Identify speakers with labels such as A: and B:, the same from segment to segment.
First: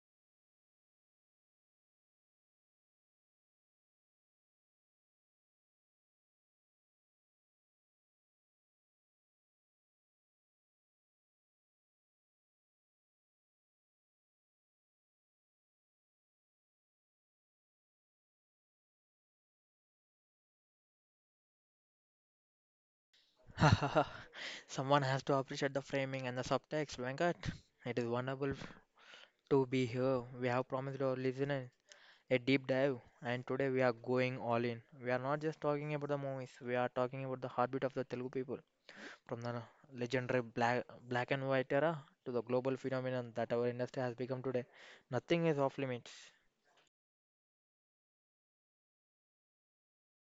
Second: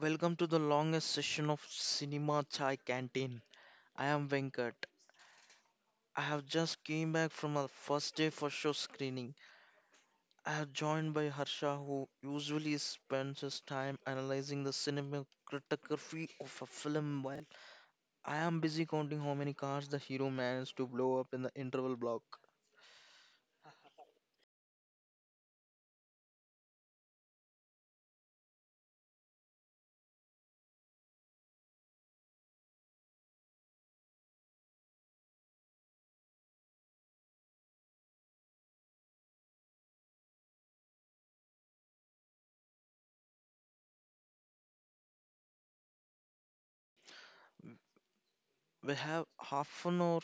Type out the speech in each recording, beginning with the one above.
A: Welcome to the longest session of Cinema Chai Canteen. I am Venkat. I have just came back from a first day for show screening. I have joined by Harsha who usually spends his time analyzing the cinematography of a film while I am busy counting how many cars the hero managed to blow up in the interval block.
B: Someone has to appreciate the framing and the subtext, Venkat. It is wonderful to be here. We have promised our listeners a deep dive, and today we are going all in. We are not just talking about the movies, we are talking about the heartbeat of the Telugu people, from the legendary black and white era to the global phenomenon that our industry has become today. Nothing is off limits.
A: We have half an hour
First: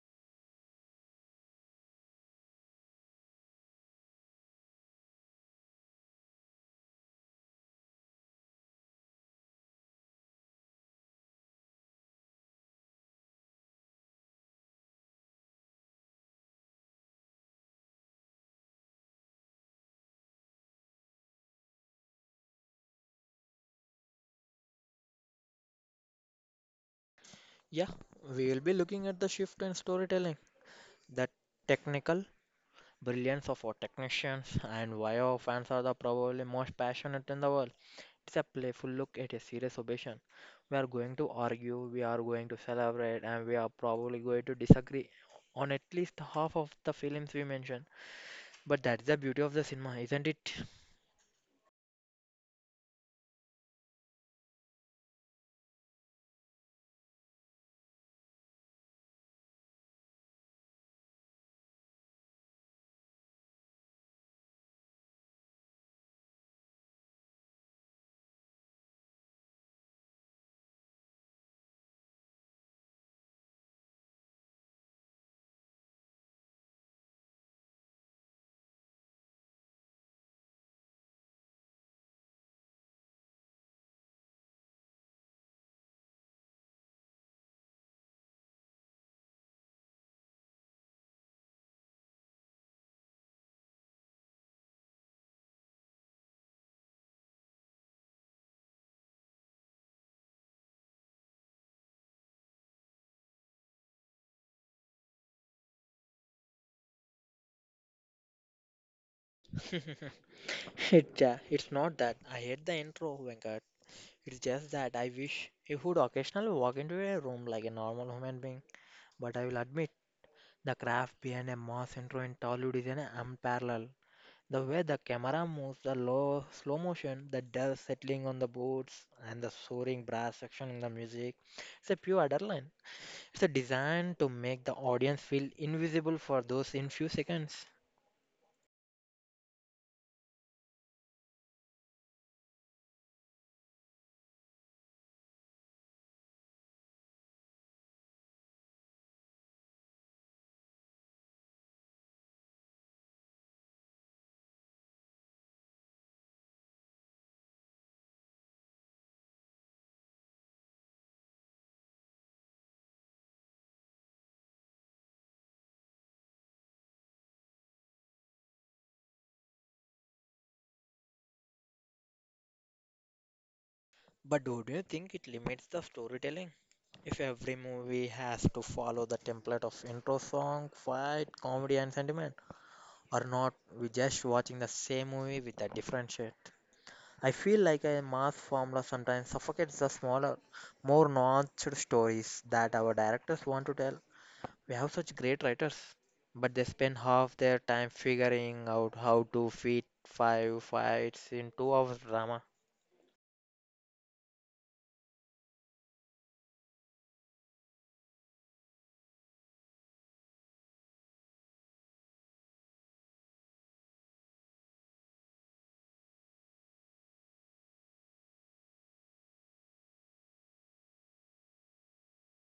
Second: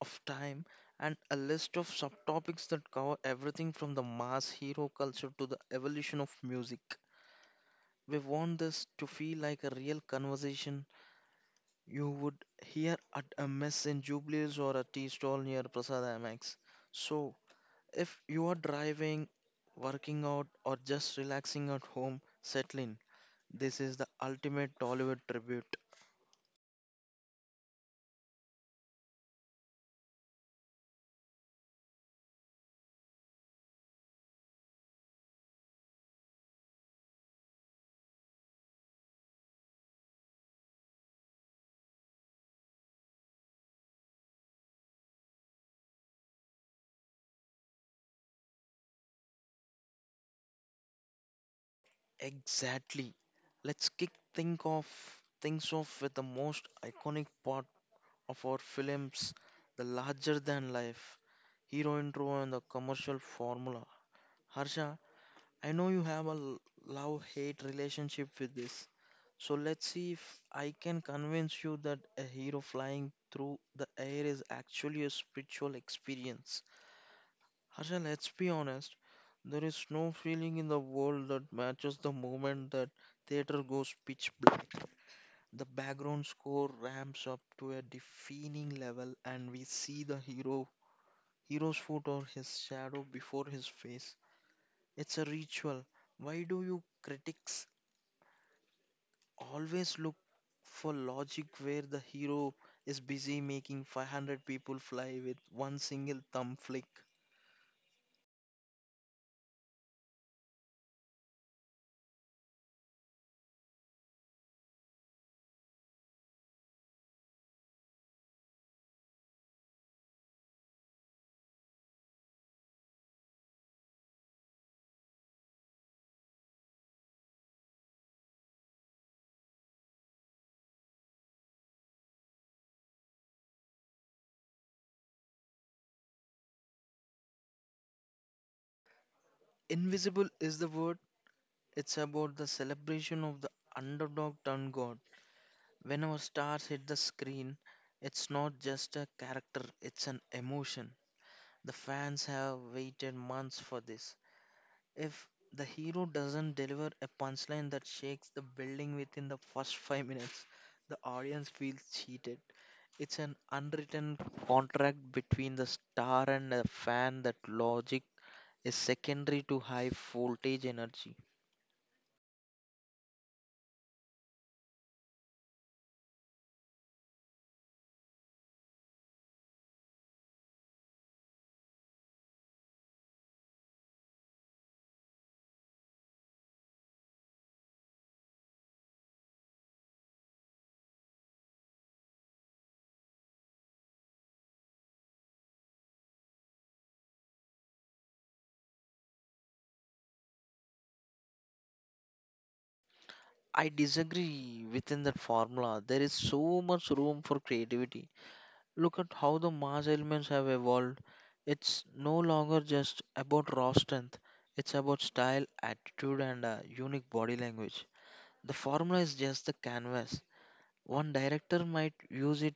A: of time and a list of subtopics that cover everything from the mass hero culture to the evolution of music. We want this to feel like a real conversation you would hear at a mess in Jubilees or a tea stall near Prasad IMAX. So, if you are driving, working out, or just relaxing at home, settle in. This is the ultimate Tollywood tribute.
B: Yeah, we will be looking at the shift in storytelling, the technical brilliance of our technicians, and why our fans are the probably most passionate in the world. It's a playful look at a serious obsession. We are going to argue, we are going to celebrate, and we are probably going to disagree on at least half of the films we mentioned. But that's the beauty of the cinema, isn't it?
A: Exactly. Let's kick think of things off with the most iconic part of our films, the larger than life hero intro and the commercial formula. Harsha, I know you have a love hate relationship with this. So let's see if I can convince you that a hero flying through the air is actually a spiritual experience. Harsha, let's be honest. There is no feeling in the world that matches the moment that theater goes pitch black. The background score ramps up to a deafening level and we see the hero's foot or his shadow before his face. It's a ritual. Why do you critics always look for logic where the hero is busy making 500 people fly with one single thumb flick?
B: It's not that I hate the intro, Venkat. It's just that I wish you would occasionally walk into a room like a normal human being. But I will admit, the craft behind a mass intro in Tollywood is an unparalleled. The way the camera moves, the low slow motion, the dust settling on the boards, and the soaring brass section in the music, it's a pure adrenaline. It's a design to make the audience feel invisible for those in few seconds.
A: Invisible is the word. It's about the celebration of the underdog turned god. When our stars hit the screen, it's not just a character, it's an emotion. The fans have waited months for this. If the hero doesn't deliver a punchline that shakes the building within the first 5 minutes, the audience feels cheated. It's an unwritten contract between the star and the fan that logic is secondary to high voltage energy.
B: But do you think it limits the storytelling? If every movie has to follow the template of intro song, fight, comedy, and sentiment, or not, we just watching the same movie with a different shade. I feel like a mass formula sometimes suffocates the smaller, more nuanced stories that our directors want to tell. We have such great writers, but they spend half their time figuring out how to fit five fights in 2 hours drama.
A: I disagree within that formula. There is so much room for creativity. Look at how the mass elements have evolved. It's no longer just about raw strength, it's about style, attitude, and a unique body language. The formula is just the canvas. One director might use it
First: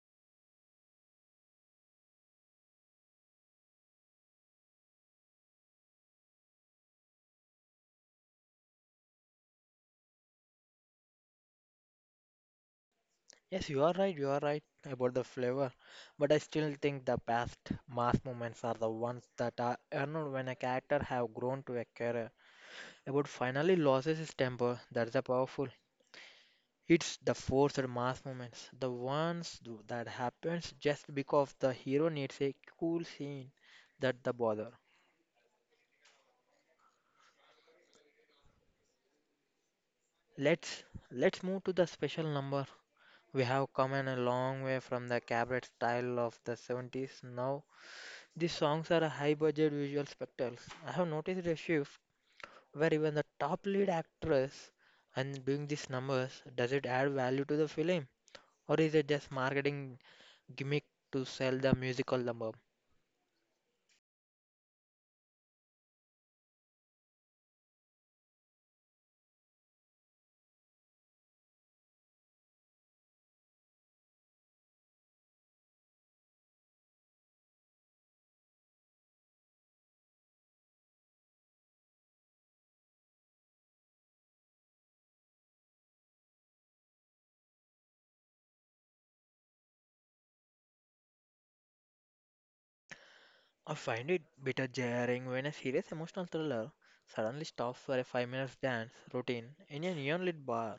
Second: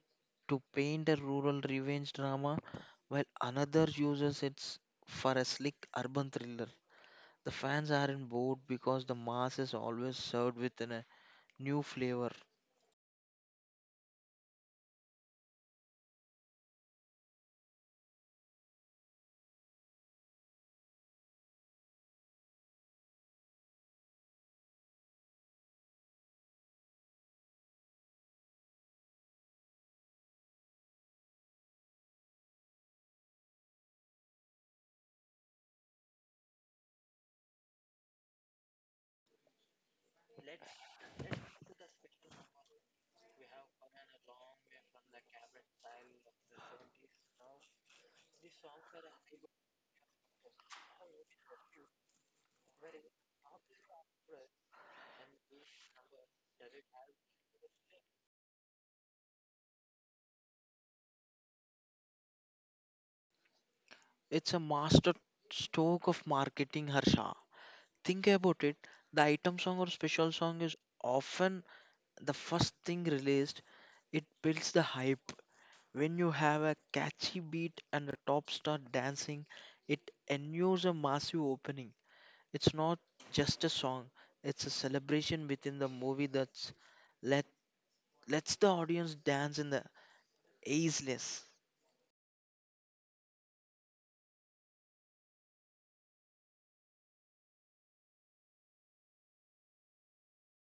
A: to paint a rural revenge drama, while another uses it for a slick urban thriller. The fans aren't bored because the mass is always served with a new flavor.
B: Yes, you are right about the flavor, but I still think the best mass moments are the ones that are earned when a character have grown to a career. About finally loses his temper, that's a powerful. It's the forced mass moments, the ones that happens just because the hero needs a cool scene that the bother. Let's let's move to the special number. We have come in a long way from the cabaret style of the 70s. Now these songs are a high budget visual spectacles. I have noticed a shift where even the top lead actress and doing these numbers, does it add value to the film? Or is it just marketing gimmick to sell the musical number?
A: It's a master stroke of marketing, Harsha. Think about it, the item song or special song is often the first thing released. It builds the hype. When you have a catchy beat and a top star dancing, it ensures a massive opening. It's not just a song, it's a celebration within the movie that's let lets the audience dance in the ageless.
B: I find it bit jarring when a serious emotional thriller suddenly stops for a 5 minutes dance routine in a neon lit bar.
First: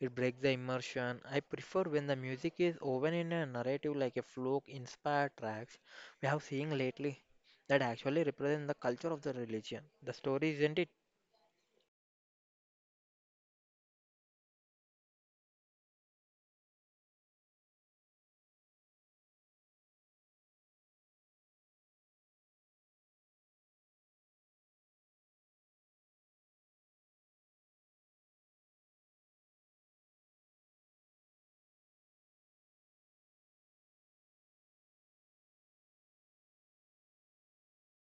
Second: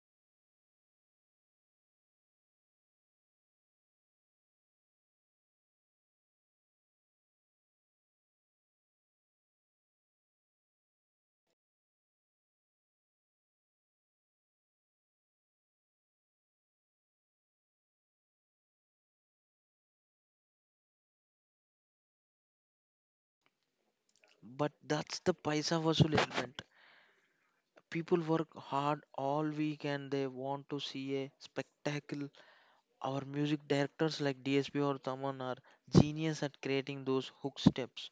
B: It breaks the immersion. I prefer when the music is woven in a narrative like a folk inspired tracks we have seen lately that actually represent the culture of the religion. The story isn't it?
A: But that's the paisa vasool element. People work hard all week and they want to see a spectacle. Our music directors like DSP or Taman are genius at creating those hook steps.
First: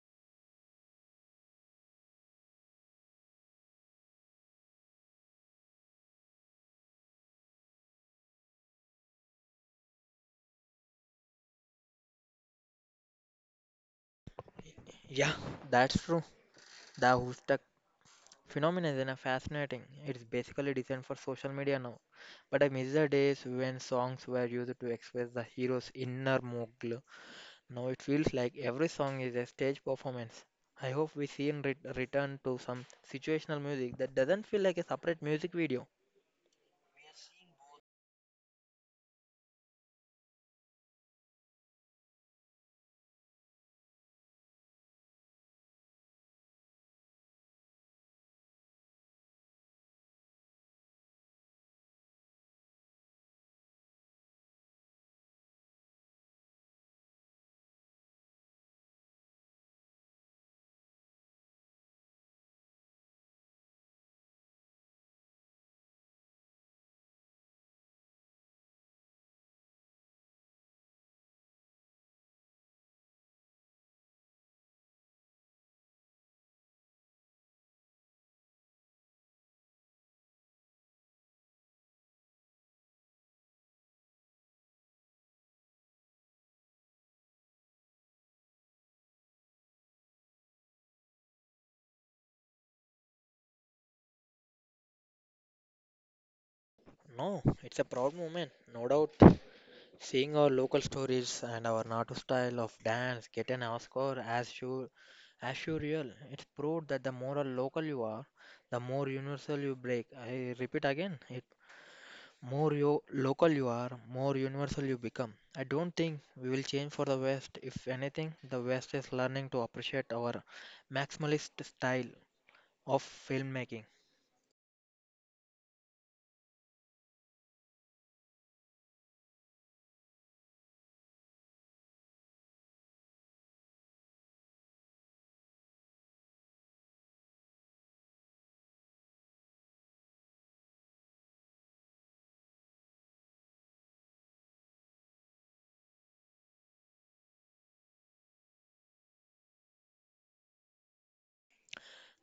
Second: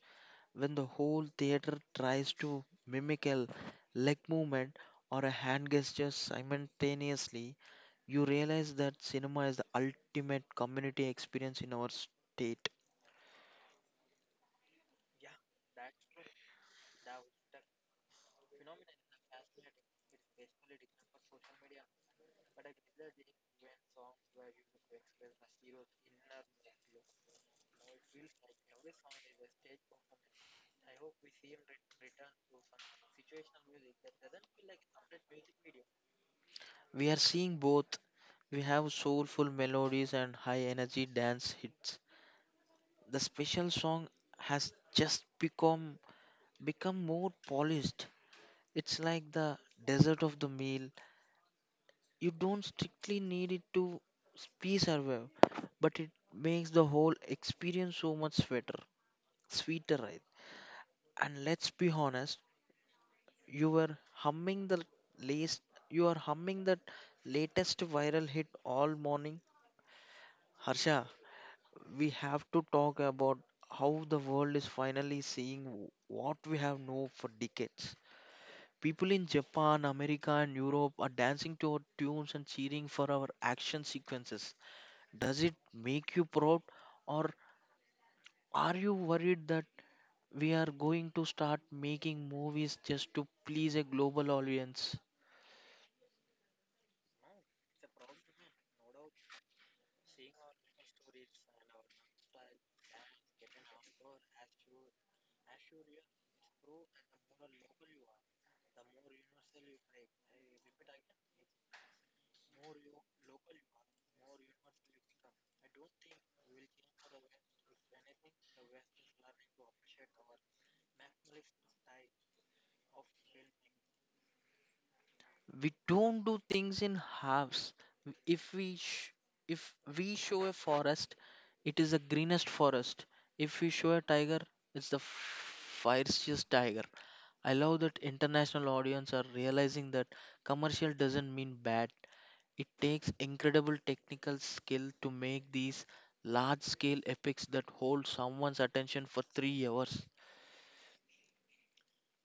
A: When the whole theater tries to mimic a leg movement or a hand gesture simultaneously, you realize that cinema is the ultimate community experience in our state.
B: Yeah, that's true. The Hoostak phenomenon is a fascinating. It's basically designed for social media now. But I miss the days when songs were used to express the hero's inner monologue. Now it feels like every song is a stage performance. I hope we soon return to some situational music that doesn't feel like a separate music video.
A: We are seeing both. We have soulful melodies and high energy dance hits. The special song has just become more polished. It's like the dessert of the meal. You don't strictly need it to be survive, but it makes the whole experience so much sweeter, right? And let's be honest, you were humming the latest, you are humming that latest viral hit all morning. Harsha, we have to talk about how the world is finally seeing what we have known for decades. People in Japan, America, and Europe are dancing to our tunes and cheering for our action sequences. Does it make you proud, or are you worried that we are going to start making movies just to please a global audience?
B: No, it's a proud moment, no doubt. Seeing our local stories and our Natu style of dance get an Oscar as sure real. It's proved that the more a local you are, the more universal you break. I repeat again, it. More local you are, more universal you become. I don't think we will change for the West. If anything, the West is learning to appreciate our maximalist style of filmmaking.
A: We don't do things in halves. If we sh- if we show a forest, it is the greenest forest. If we show a tiger, it's the fiercest tiger. I love that international audience are realizing that commercial doesn't mean bad. It takes incredible technical skill to make these large scale epics that hold someone's attention for 3 hours.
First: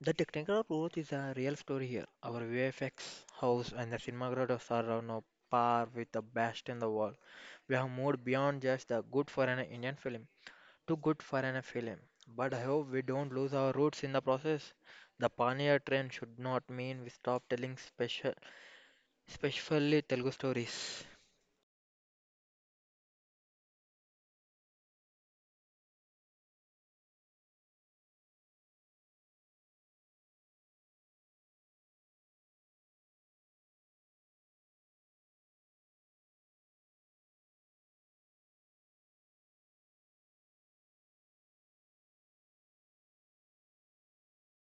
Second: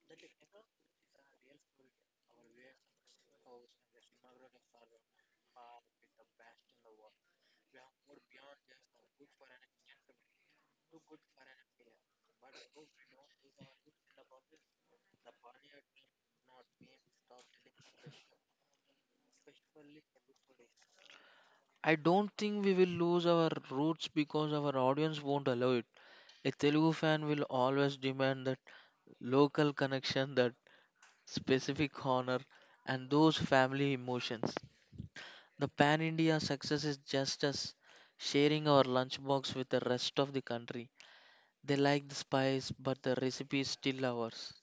B: The technical approach is a real story here. Our VFX house and the cinematographers are on a par with the best in the world. We have moved beyond just the good for an Indian film to good for an film. But I hope we don't lose our roots in the process. The pioneer trend should not mean we stop telling special especially Telugu stories.
A: I don't think we will lose our roots because our audience won't allow it. A Telugu fan will always demand that local connection, that specific honor, and those family emotions. The pan India success is just us sharing our lunchbox with the rest of the country. They like the spice, but the recipe is still ours.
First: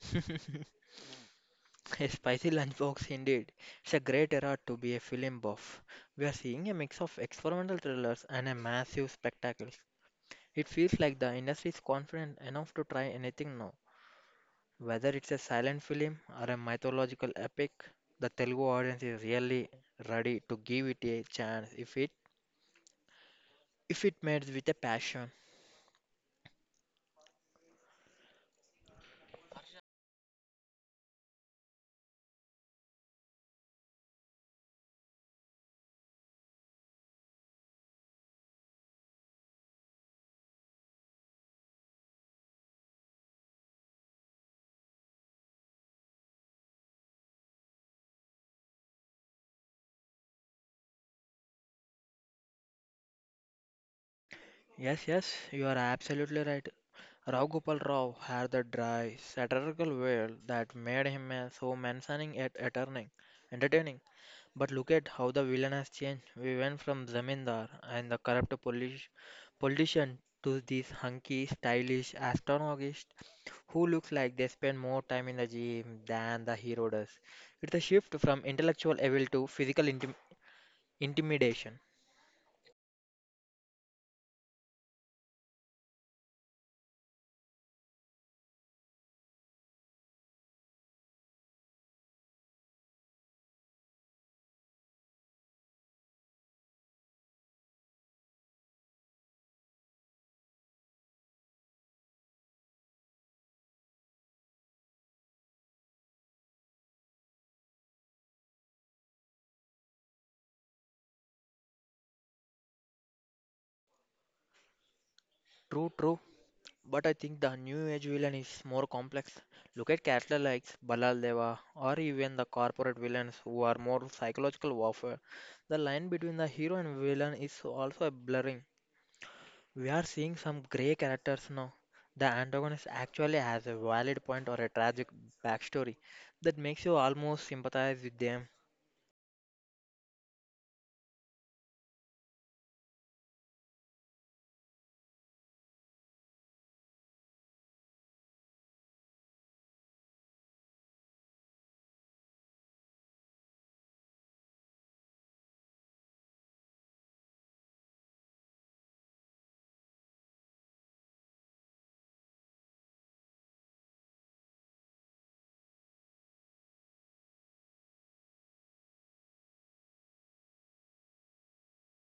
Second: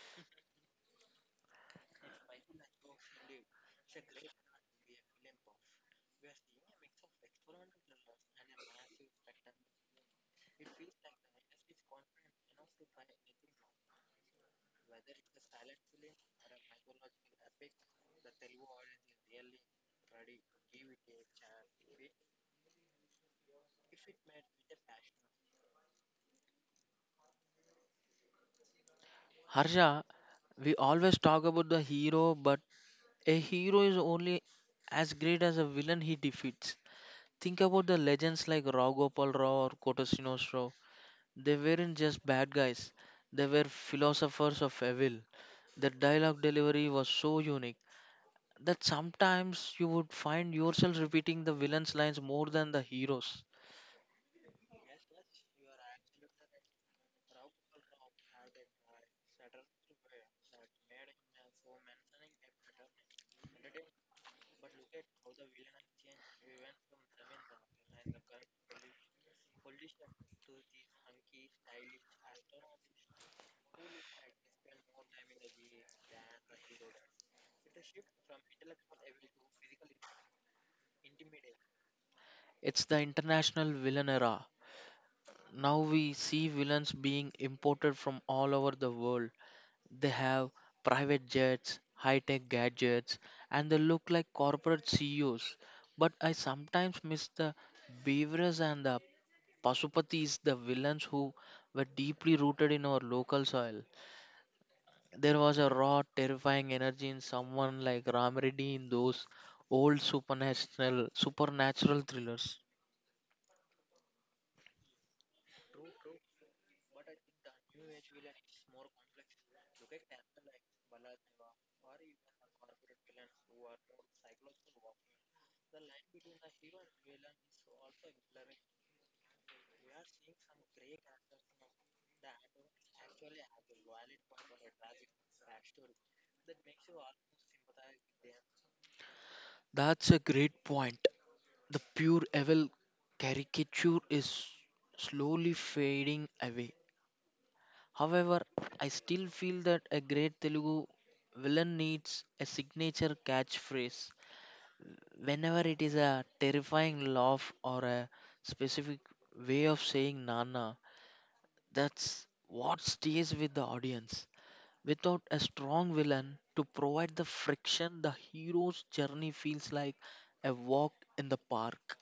B: A spicy lunchbox indeed. It's a great era to be a film buff. We are seeing a mix of experimental thrillers and a massive spectacle. It feels like the industry is confident enough to try anything now. Whether it's a silent film or a mythological epic, the Telugu audience is really ready to give it a chance if it made with a passion.
A: Harsha, we always talk about the hero, but a hero is only as great as a villain he defeats. Think about the legends like Rao Gopal Rao or Kotasino's Rao. They weren't just bad guys, they were philosophers of evil. Their dialogue delivery was so unique that sometimes you would find yourself repeating the villain's lines more than the heroes.
B: Yes, yes, you are absolutely right. Rao Gopal Rao had the dry, satirical veil that made him so menacing yet entertaining. But look at how the villain has changed. We went from Zamindar and the corrupt politician to this hunky, stylish astronomist who looks like they spend more time in the gym than the hero does. It's a shift from intellectual evil to physical intimidation.
A: It's the international villain era. Now we see villains being imported from all over the world. They have private jets, high tech gadgets, and they look like corporate CEOs. But I sometimes miss the beavers and the Pasupatis, the villains who were deeply rooted in our local soil. There was a raw, terrifying energy in someone like Ram Reddy in those old supernatural thrillers.
B: True, true. But I think the new age villain is more complex. Look at characters like Balal Deva or even the corporate villains who are more psychological warfare. The line between the hero and villain is also a blurring. We are seeing some grey characters now. The antagonist actually has a valid point or a tragic backstory that makes you almost sympathize with them.
A: That's a great point. The pure evil caricature is slowly fading away. However, I still feel that a great Telugu villain needs a signature catchphrase. Whenever it is a terrifying laugh or a specific way of saying Nana, that's what stays with the audience. Without a strong villain to provide the friction, the hero's journey feels like a walk in the park.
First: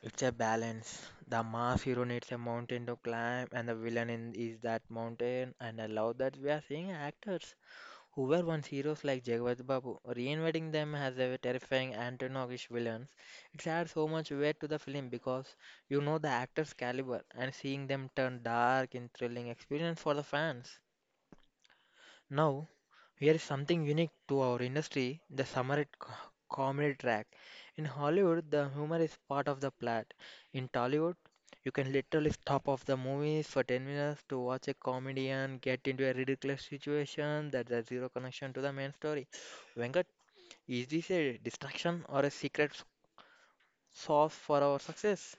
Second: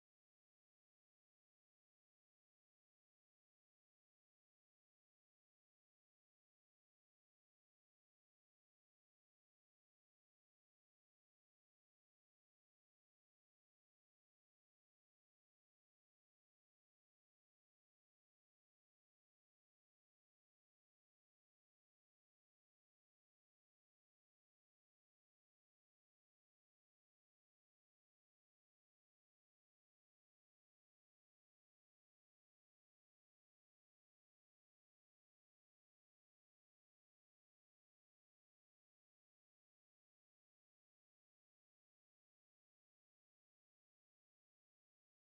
B: It's a balance. The mass hero needs a mountain to climb, and the villain in, is that mountain. And I love that we are seeing actors who were once heroes like Jagat Babu. Reinventing them as a terrifying antagonish villains, it adds so much weight to the film because you know the actors' caliber and seeing them turn dark in thrilling experience for the fans. Now, here is something unique to our industry the summer at comedy track. In Hollywood, the humor is part of the plot. In Tollywood, you can literally stop off the movies for 10 minutes to watch a comedian get into a ridiculous situation that has zero connection to the main story. Venkat, is this a distraction or a secret sauce for our success?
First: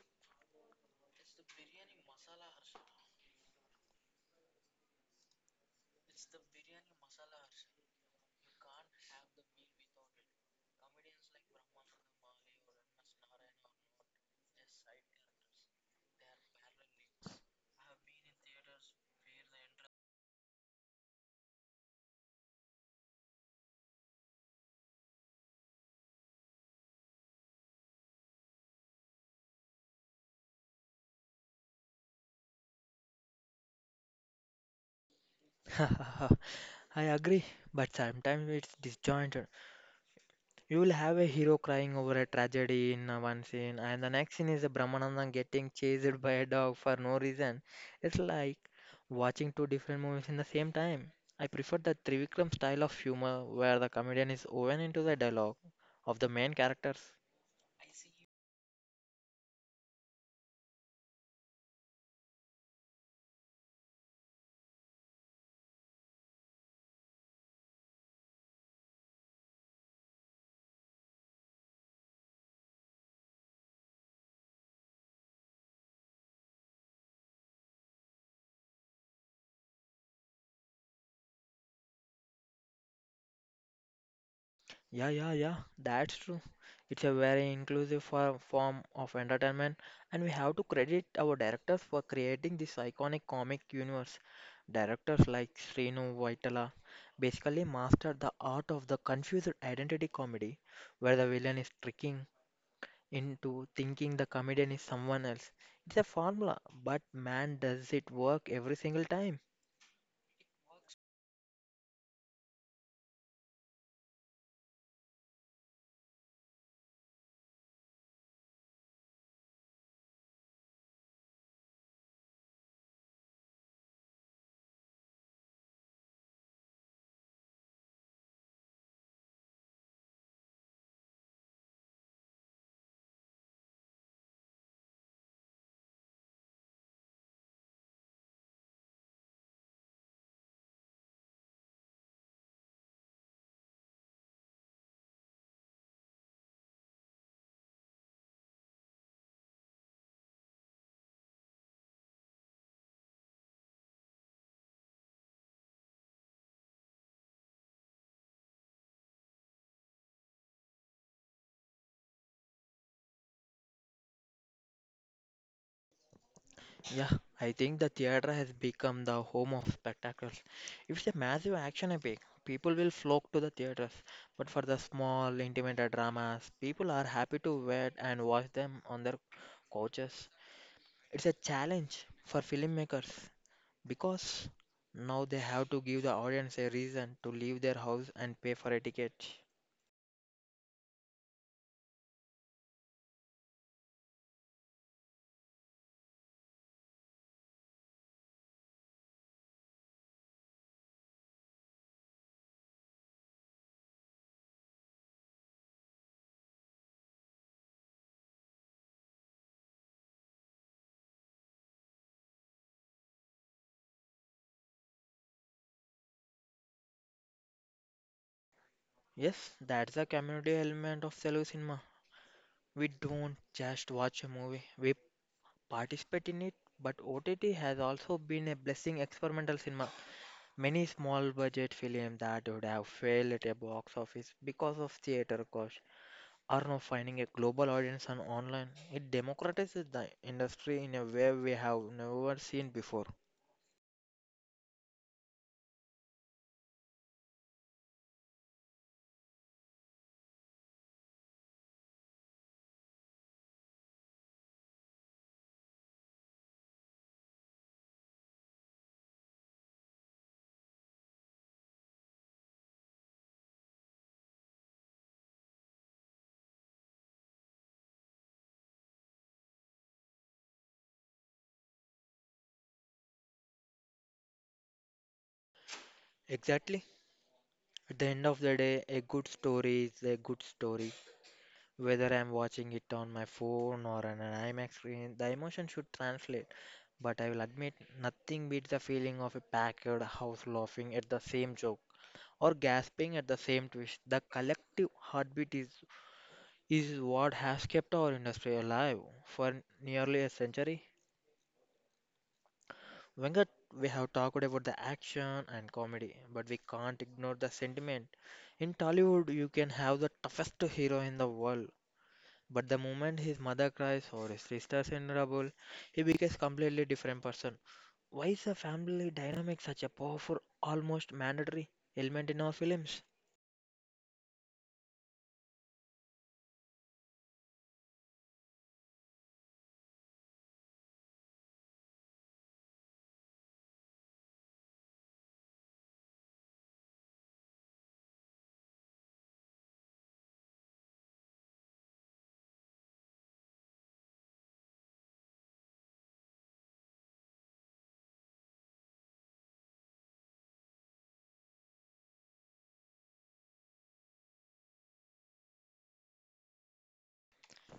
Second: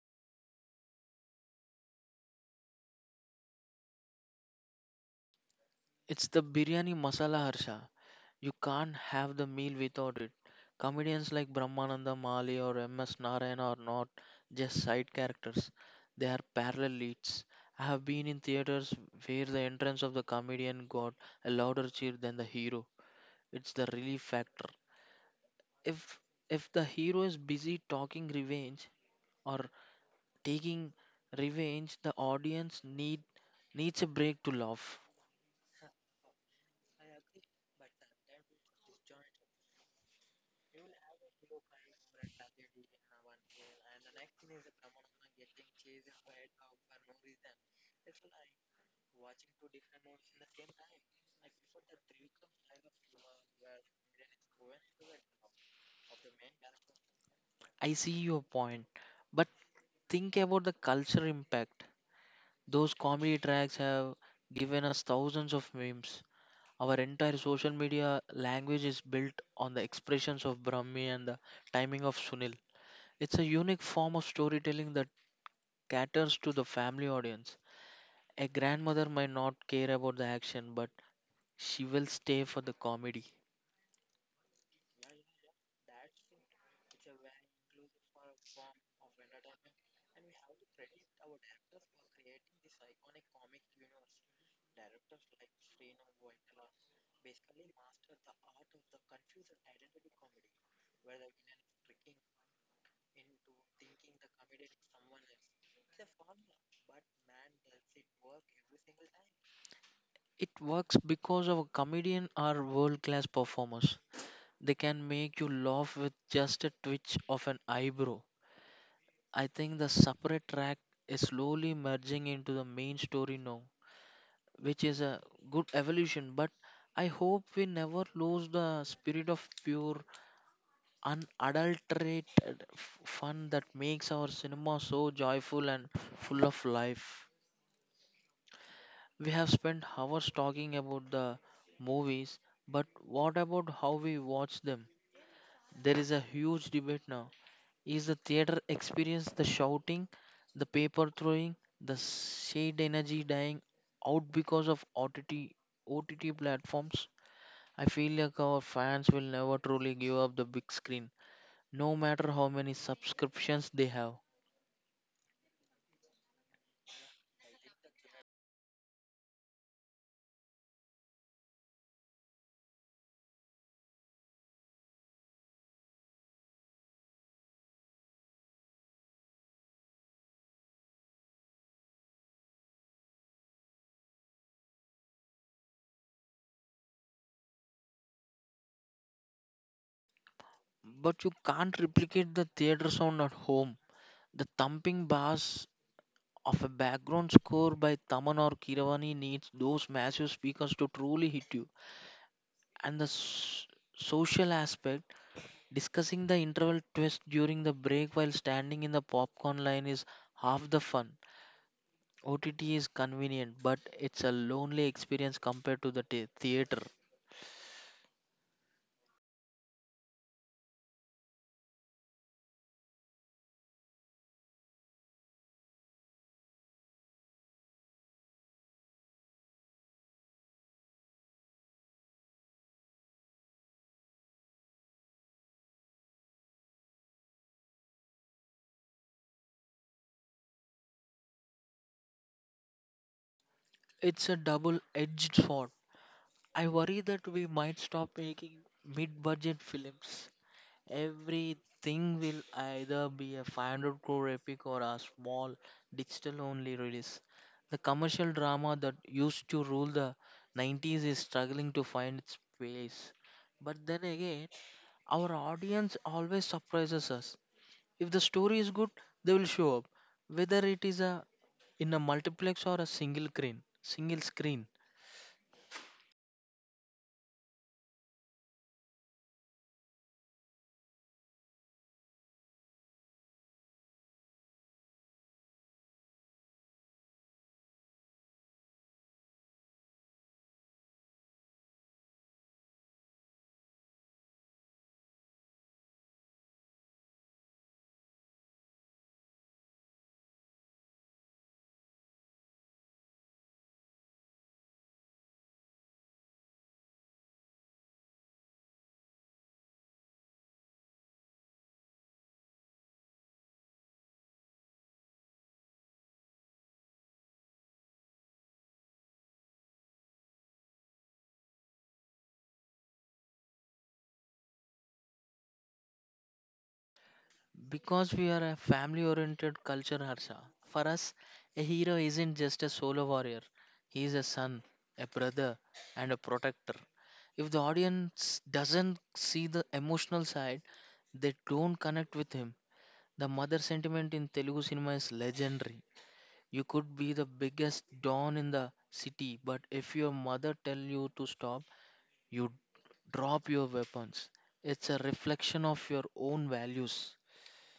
A: It's the biryani masala harsha. You can't have the meal without it. Comedians like Brahmananda Mali or MS Narayan are not just side characters, they are parallel leads. I have been in theaters where the entrance of the comedian got a louder cheer than the hero. It's the relief factor. if if the hero is busy talking revenge or taking revenge, the audience needs a break to laugh.
B: I agree, but sometimes it's disjointed. You will have a hero crying over a tragedy in one scene, and the next scene is a Brahmananda getting chased by a dog for no reason. It's like watching two different movies in the same time. I prefer the Trivikram style of humor where the comedian is woven into the dialogue of the main characters.
A: I see your point, but think about the cultural impact those comedy tracks have given us. Thousands of memes, our entire social media language is built on the expressions of brahmi and the timing of sunil. It's a unique form of storytelling that caters to the family audience. A grandmother might not care about the action, but she will stay for the comedy.
B: Yeah, yeah, yeah, that's true. It's a very inclusive form of entertainment, and we have to credit our directors for creating this iconic comic universe. Directors like Srinu Vaitala basically mastered the art of the confused identity comedy, where the villain is tricking into thinking the comedian is someone else. It's a formula, but man, does it work every single time.
A: It works because our comedian are world class performers. They can make you laugh with just a twitch of an eyebrow. I think the separate track is slowly merging into the main story now, which is a good evolution, but I hope we never lose the spirit of pure, unadulterated fun that makes our cinema so joyful and full of life. We have spent hours talking about the movies, but what about how we watch them? There is a huge debate now. Is the theater experience, the shouting, the paper throwing, the shade energy dying out because of OTT platforms? I feel like our fans will never truly give up the big screen, no matter how many subscriptions they have.
B: Yeah, I think the theater has become the home of spectacles. If it's a massive action epic, people will flock to the theaters. But for the small, intimate dramas, people are happy to wait and watch them on their couches. It's a challenge for filmmakers because now they have to give the audience a reason to leave their house and pay for a ticket.
A: But you can't replicate the theater sound at home. The thumping bass of a background score by Taman or Kiravani needs those massive speakers to truly hit you. And the social aspect, discussing the interval twist during the break while standing in the popcorn line is half the fun. OTT is convenient, but it's a lonely experience compared to the theater.
B: Yes, that's the community element of Telugu cinema. We don't just watch a movie, we participate in it, but OTT has also been a blessing experimental cinema. Many small budget films that would have failed at a box office because of theater costs are now finding a global audience on online. It democratizes the industry in a way we have never seen before.
A: It's a double edged sword. I worry that we might stop making mid budget films. Everything will either be a 500 crore epic or a small digital only release. The commercial drama that used to rule the 90s is struggling to find its place. But then again, our audience always surprises us. If the story is good, they will show up, whether it is a in a multiplex or a Single screen.
B: Exactly. At the end of the day, a good story is a good story. Whether I'm watching it on my phone or on an IMAX screen, the emotion should translate. But I will admit, nothing beats the feeling of a packed house laughing at the same joke or gasping at the same twist. The collective heartbeat is what has kept our industry alive for nearly a century. Venkat, we have talked about the action and comedy, but we can't ignore the sentiment. In Tollywood, you can have the toughest hero in the world. But the moment his mother cries or his sister's in trouble, he becomes completely different person. Why is the family dynamic such a powerful, almost mandatory element in our films?
A: Because we are a family oriented culture, Harsha. For us, a hero isn't just a solo warrior, he is a son, a brother, and a protector. If the audience doesn't see the emotional side, they don't connect with him. The mother sentiment in Telugu cinema is legendary. You could be the biggest don in the city, but if your mother tell you to stop, you drop your weapons. It's a reflection of your own values.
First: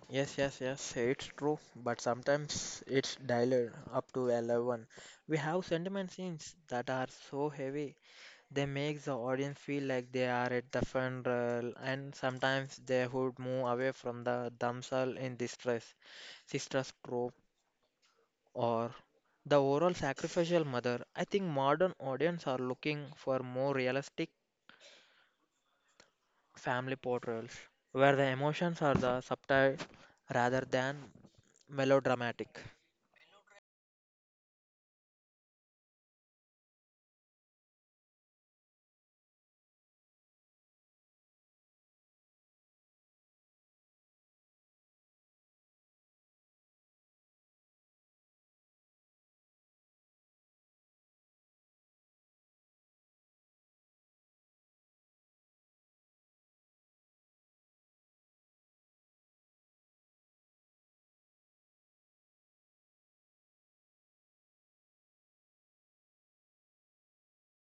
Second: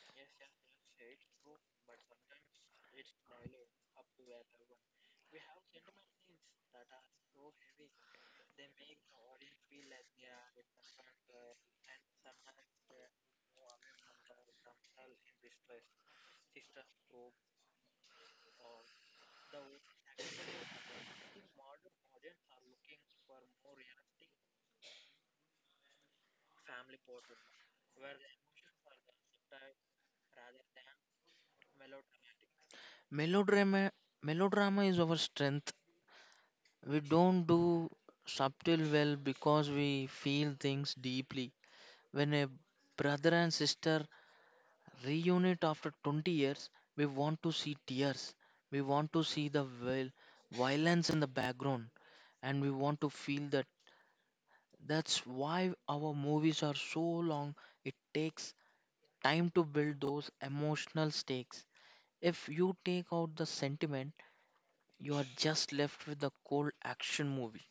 B: Yes, yes, yes, it's true, but sometimes it's dialed up to 11. We have sentiment scenes that are so heavy, they make the audience feel like they are at the funeral, and sometimes they would move away from the themselves in distress. Sister's trope or the overall sacrificial mother, I think modern audience are looking for more realistic family portrayals where the emotions are the subtle rather than melodramatic.
A: Melodrama Melodrama is our strength. We don't do subtle well because we feel things deeply. When a brother and sister reunite after 20 years, we want to see tears. We want to see the violence in the background and we want to feel that. That's why our movies are so long. It takes time to build those emotional stakes. If you take out the sentiment, you are just left with a cold action movie.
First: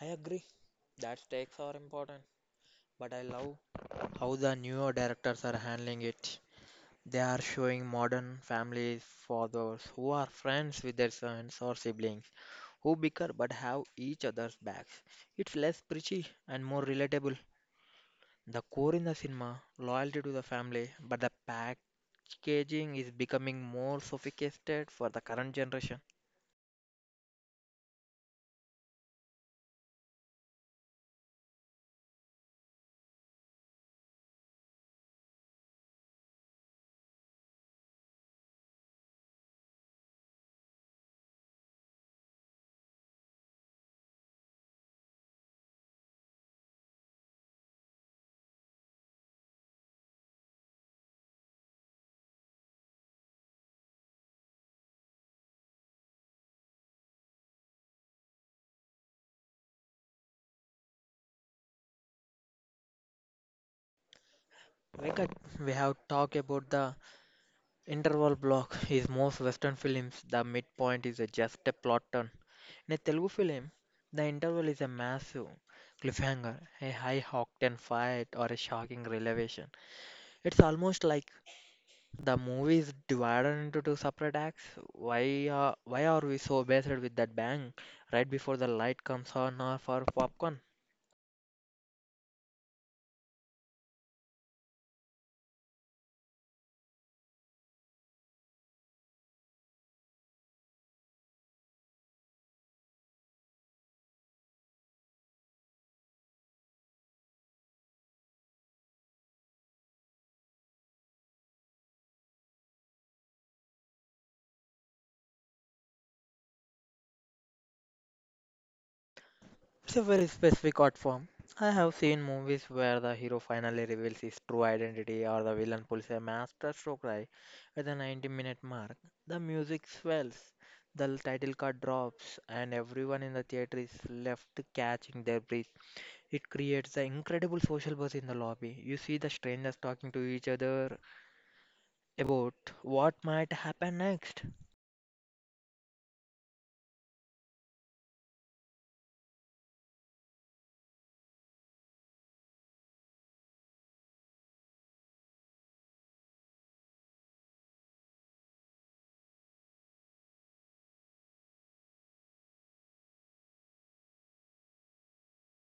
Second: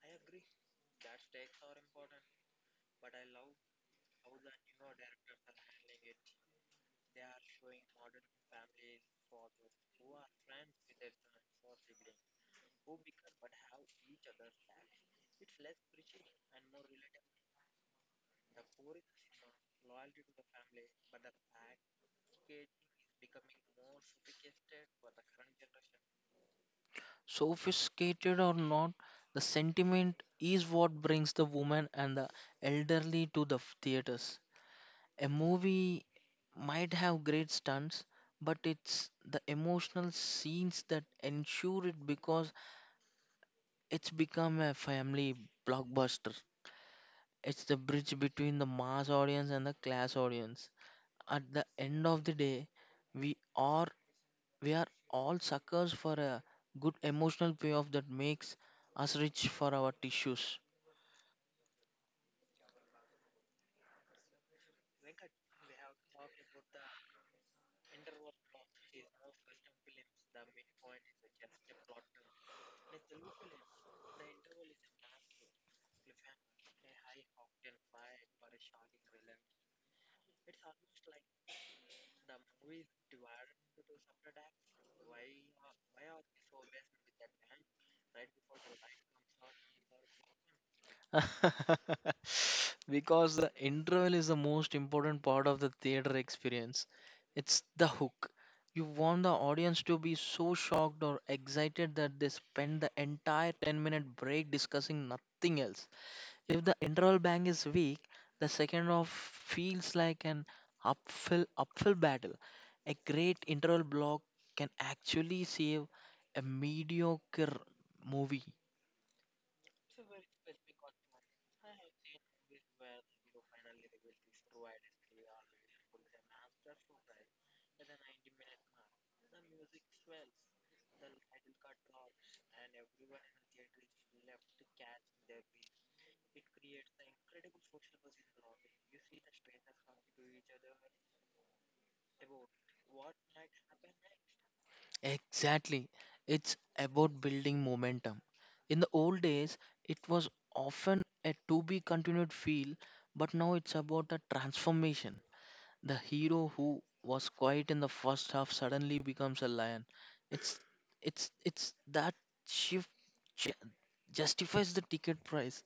B: I agree that stakes are important, but I love how the newer directors are handling it. They are showing modern families for those who are friends with their sons or siblings who bicker but have each other's backs. It's less preachy and more relatable. The core in the cinema, loyalty to the family, but the packaging is becoming more sophisticated for the current generation.
A: Sophisticated or not, the sentiment is what brings the woman and the elderly to the theaters. A movie might have great stunts, but it's the emotional scenes that ensure it because it's become a family blockbuster. It's the bridge between the mass audience and the class audience. At the end of the day, we are we are all suckers for a good emotional payoff that makes us rich for our tissues.
B: Venkat, we have talked about the interval block is most Western films. The midpoint is a just a plot turn. In a Telugu film, the interval is a massive cliffhanger, a high octane fight, or a shocking revelation. It's almost like the movie is divided into two separate acts. Why are we so based with that bang right before the light comes on for popcorn?
A: Because the interval is the most important part of the theater experience. It's the hook. You want the audience to be so shocked or excited that they spend the entire 10-minute break discussing nothing else. If the interval bank is weak, the second half feels like an uphill battle. A great interval block can actually save a mediocre movie.
B: It's a very specific art form. I have seen movies where the hero finally reveals his true identity or the villain pulls a masterstroke right at the 90-minute mark. The music swells, the title card drops, and everyone in the theater is left catching their breath. It creates an incredible social buzz in the lobby. You see the strangers talking to each other about what might happen next.
A: Exactly. It's about building momentum. In the old days, it was often a to be continued feel, but now it's about a transformation. The hero who was quiet in the first half suddenly becomes a lion. It's it's that shift ju- justifies the ticket price.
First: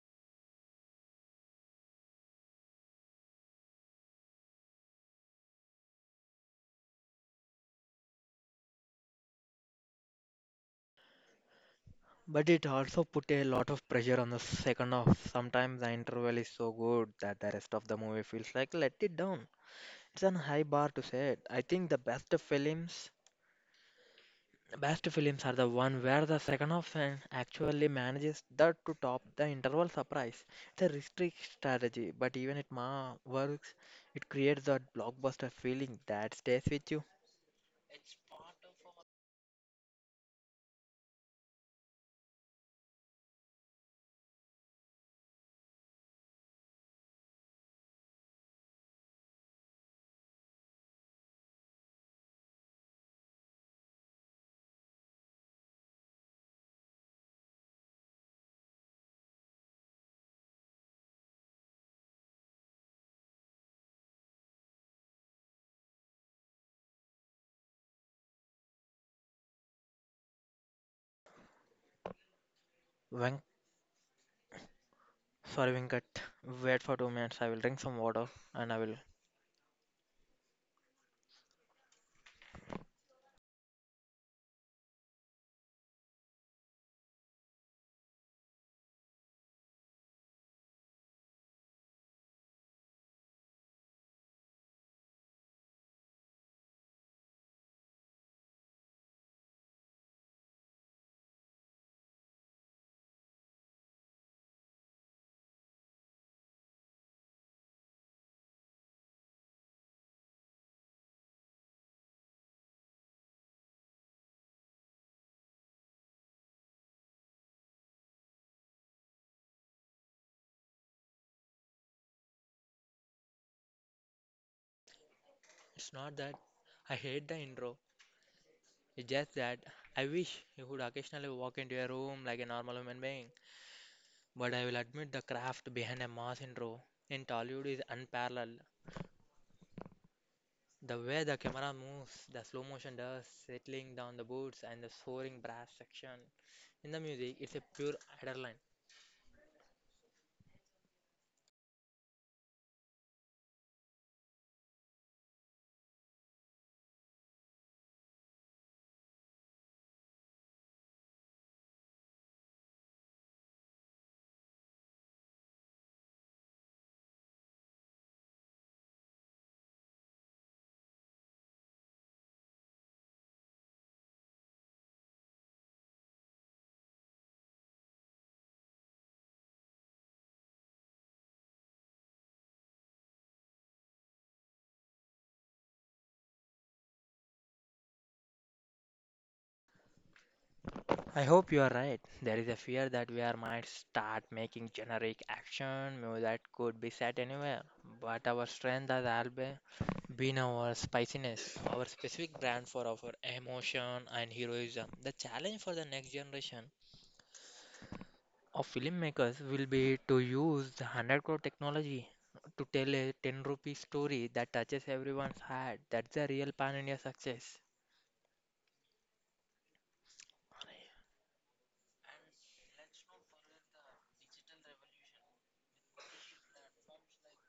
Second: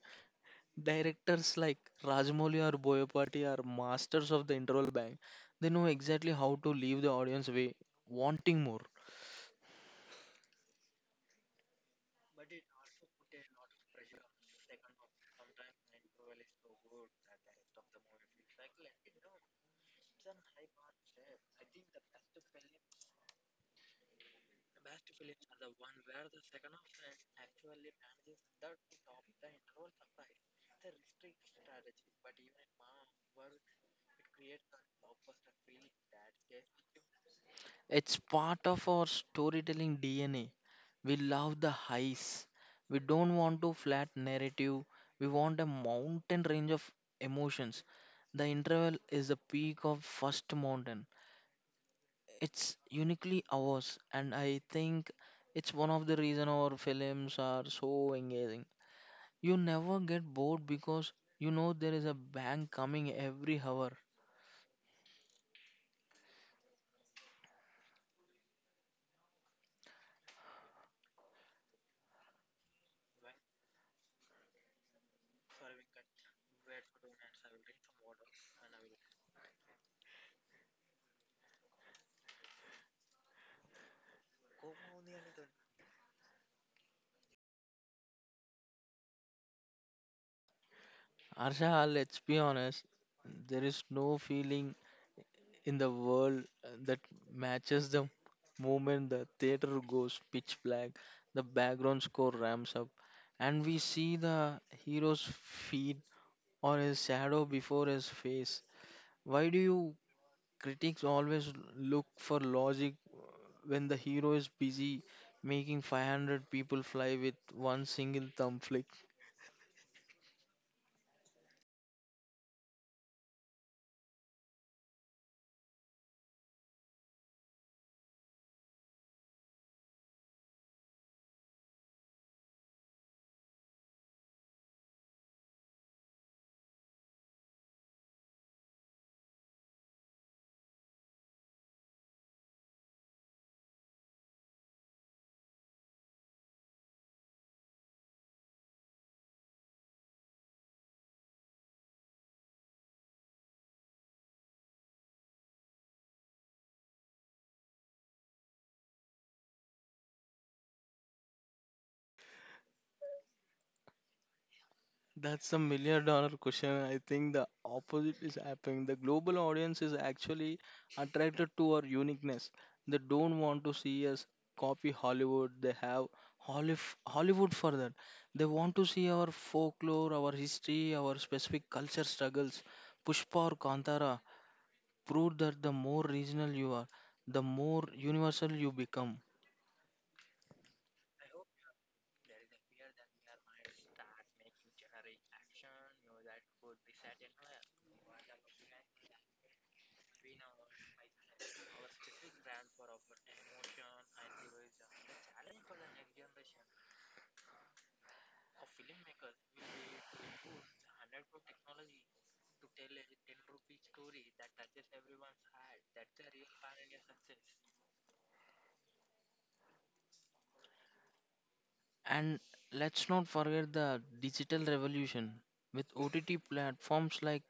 A: Directors like Rajamouli or Boyapati are masters of the interval bang. They know exactly how to leave the audience way wanting more.
B: But it also put a lot of pressure on the second half. Sometimes the interval is so good that the rest of the movie feels like let it down. It's an high bar to set. I think best films are the one where the second half and actually manages that to top the interval surprise. It's a restrict strategy, but even it ma works. It creates that blockbuster feeling that stays with you.
A: It's part of our storytelling DNA. We love the highs. We don't want to flat narrative. We want a mountain range of emotions. The interval is the peak of first mountain. It's uniquely ours, and I think it's one of the reason our films are so engaging. You never get bored because you know there is a bang coming every hour.
B: When Sorry, Venkat. Wait for 2 minutes. I will drink some water and I will.
A: Arsha, let's be honest, there is no feeling in the world that matches the moment the theater goes pitch black, the background score ramps up, and we see the hero's feet or his shadow before his face. Why do you critics always look for logic when the hero is busy making 500 people fly with one single thumb flick?
B: It's not that I hate the intro, it's just that I wish you could occasionally walk into a room like a normal human being. But I will admit the craft behind a mass intro in Tollywood is unparalleled. The way the camera moves, the slow motion does, settling down the boots, and the soaring brass section in the music, it's a pure adrenaline.
A: That's the $1 million question. I think the opposite is happening. The global audience is actually attracted to our uniqueness. They don't want to see us copy Hollywood. They have Hollywood for that. They want to see our folklore, our history, our specific culture struggles. Pushpa or Kantara prove that the more regional you are, the more universal you become.
B: I hope you are right. There is a fear that we are might start making generic action movies that could be set anywhere. But our strength has always been our spiciness, our specific brand for our emotion and heroism. The challenge for the next generation of filmmakers will be to use the 100 crore technology to tell a 10 rupee story that touches everyone's heart. That's the real pan India success.
A: And let's not forget the digital revolution. With OTT platforms like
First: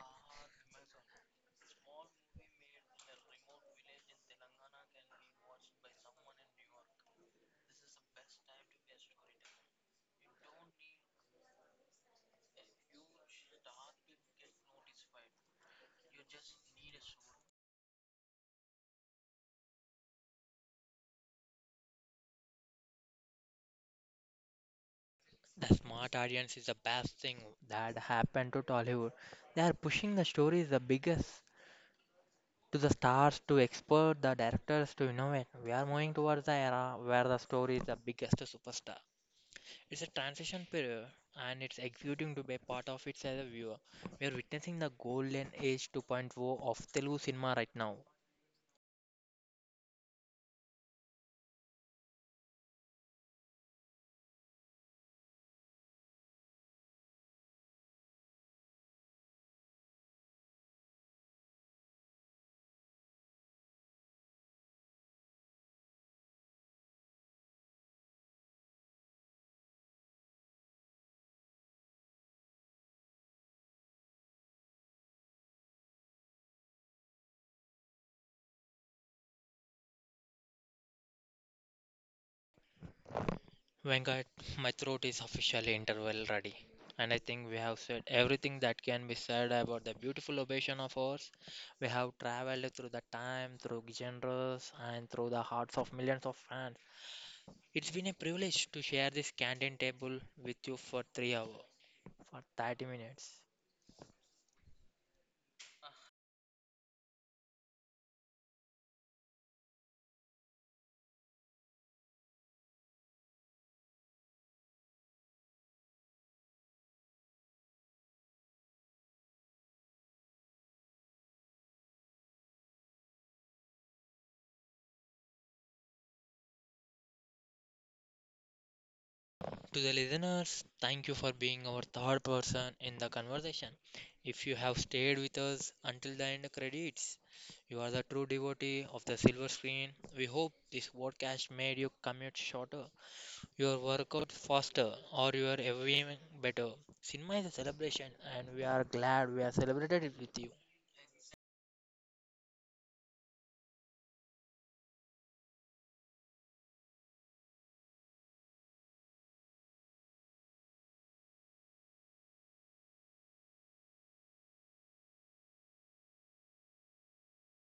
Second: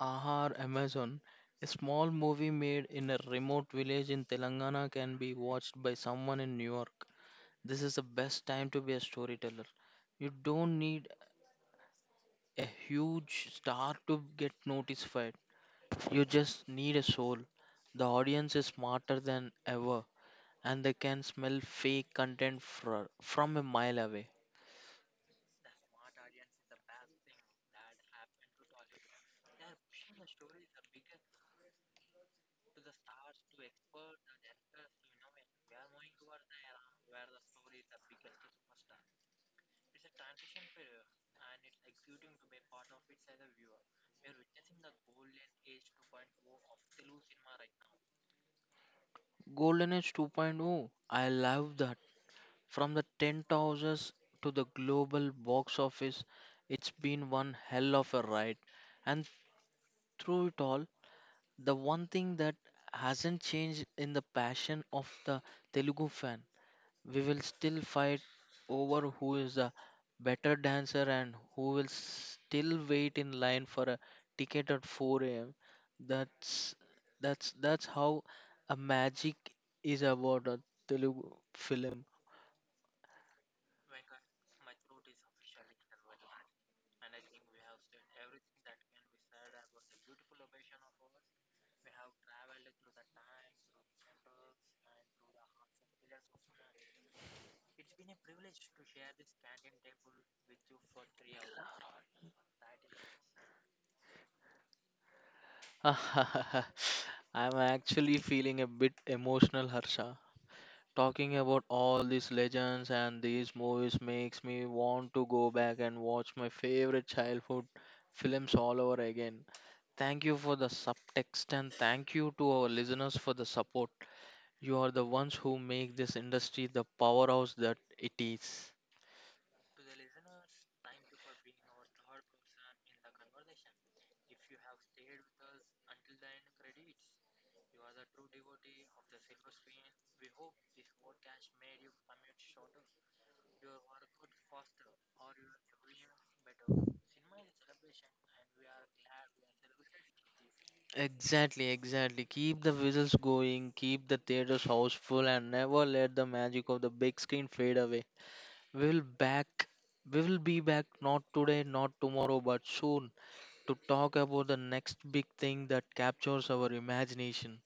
A: Ahar Amazon, a small movie made in a remote village in Telangana can be watched by someone in New York. This is the best time to be a storyteller. You don't need a huge star to get notified. You just need a soul. The audience is smarter than ever, and they can smell fake content from a mile away.
B: The smart audience is the best thing that happened to Tollywood. They are pushing the stories the biggest to the stars to expert the directors to innovate. We are moving towards the era where the story is the biggest superstar. It's a transition period and it's exciting to be part of it as a viewer. We are witnessing the golden age 2.0 of Telugu cinema right now.
A: Golden Age 2.0. I love that. From the tent houses to the global box office, it's been one hell of a ride. And through it all, the one thing that hasn't changed in the passion of the Telugu fan, we will still fight over who is the better dancer and who will still wait in line for a ticket at 4 a.m. That's that's how a magic is about a Telugu film.
B: Venkat, my throat is officially interval ready, and I think we have said everything that can be said about the beautiful ovation of ours. We have traveled through the time, through genres, and through the hearts of millions of fans. It's been a privilege to share this canteen table with you for 3 hours, for 30 minutes.
A: I'm actually feeling a bit emotional, Harsha. Talking about all these legends and these movies makes me want to go back and watch my favorite childhood films all over again. Thank you for the subtext and thank you to our listeners for the support. You are the ones who make this industry the powerhouse that it is.
B: To the listeners, thank you for being our third person in the conversation. If you have stayed with us until the end credits, you are the true devotee of the silver screen. We hope this podcast made your commute shorter, your workout faster, or your everything better. Cinema is a celebration, and we are glad we are celebrated it with you.
A: Exactly, exactly. Keep the whistles going, keep the theaters houseful, and never let the magic of the big screen fade away. We'll back we will be back, not today, not tomorrow, but soon, to talk about the next big thing that captures our imagination.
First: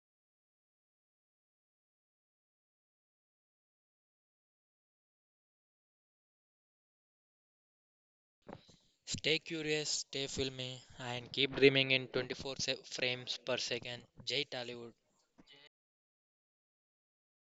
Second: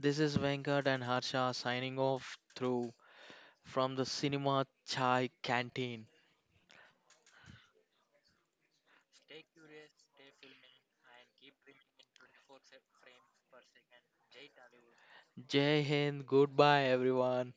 A: This is Venkat and Harsha signing off through from the cinema chai canteen.
B: Stay curious, stay filmy, and keep dreaming in frames per second. Jai Tollywood.
A: Jai Hind, goodbye everyone.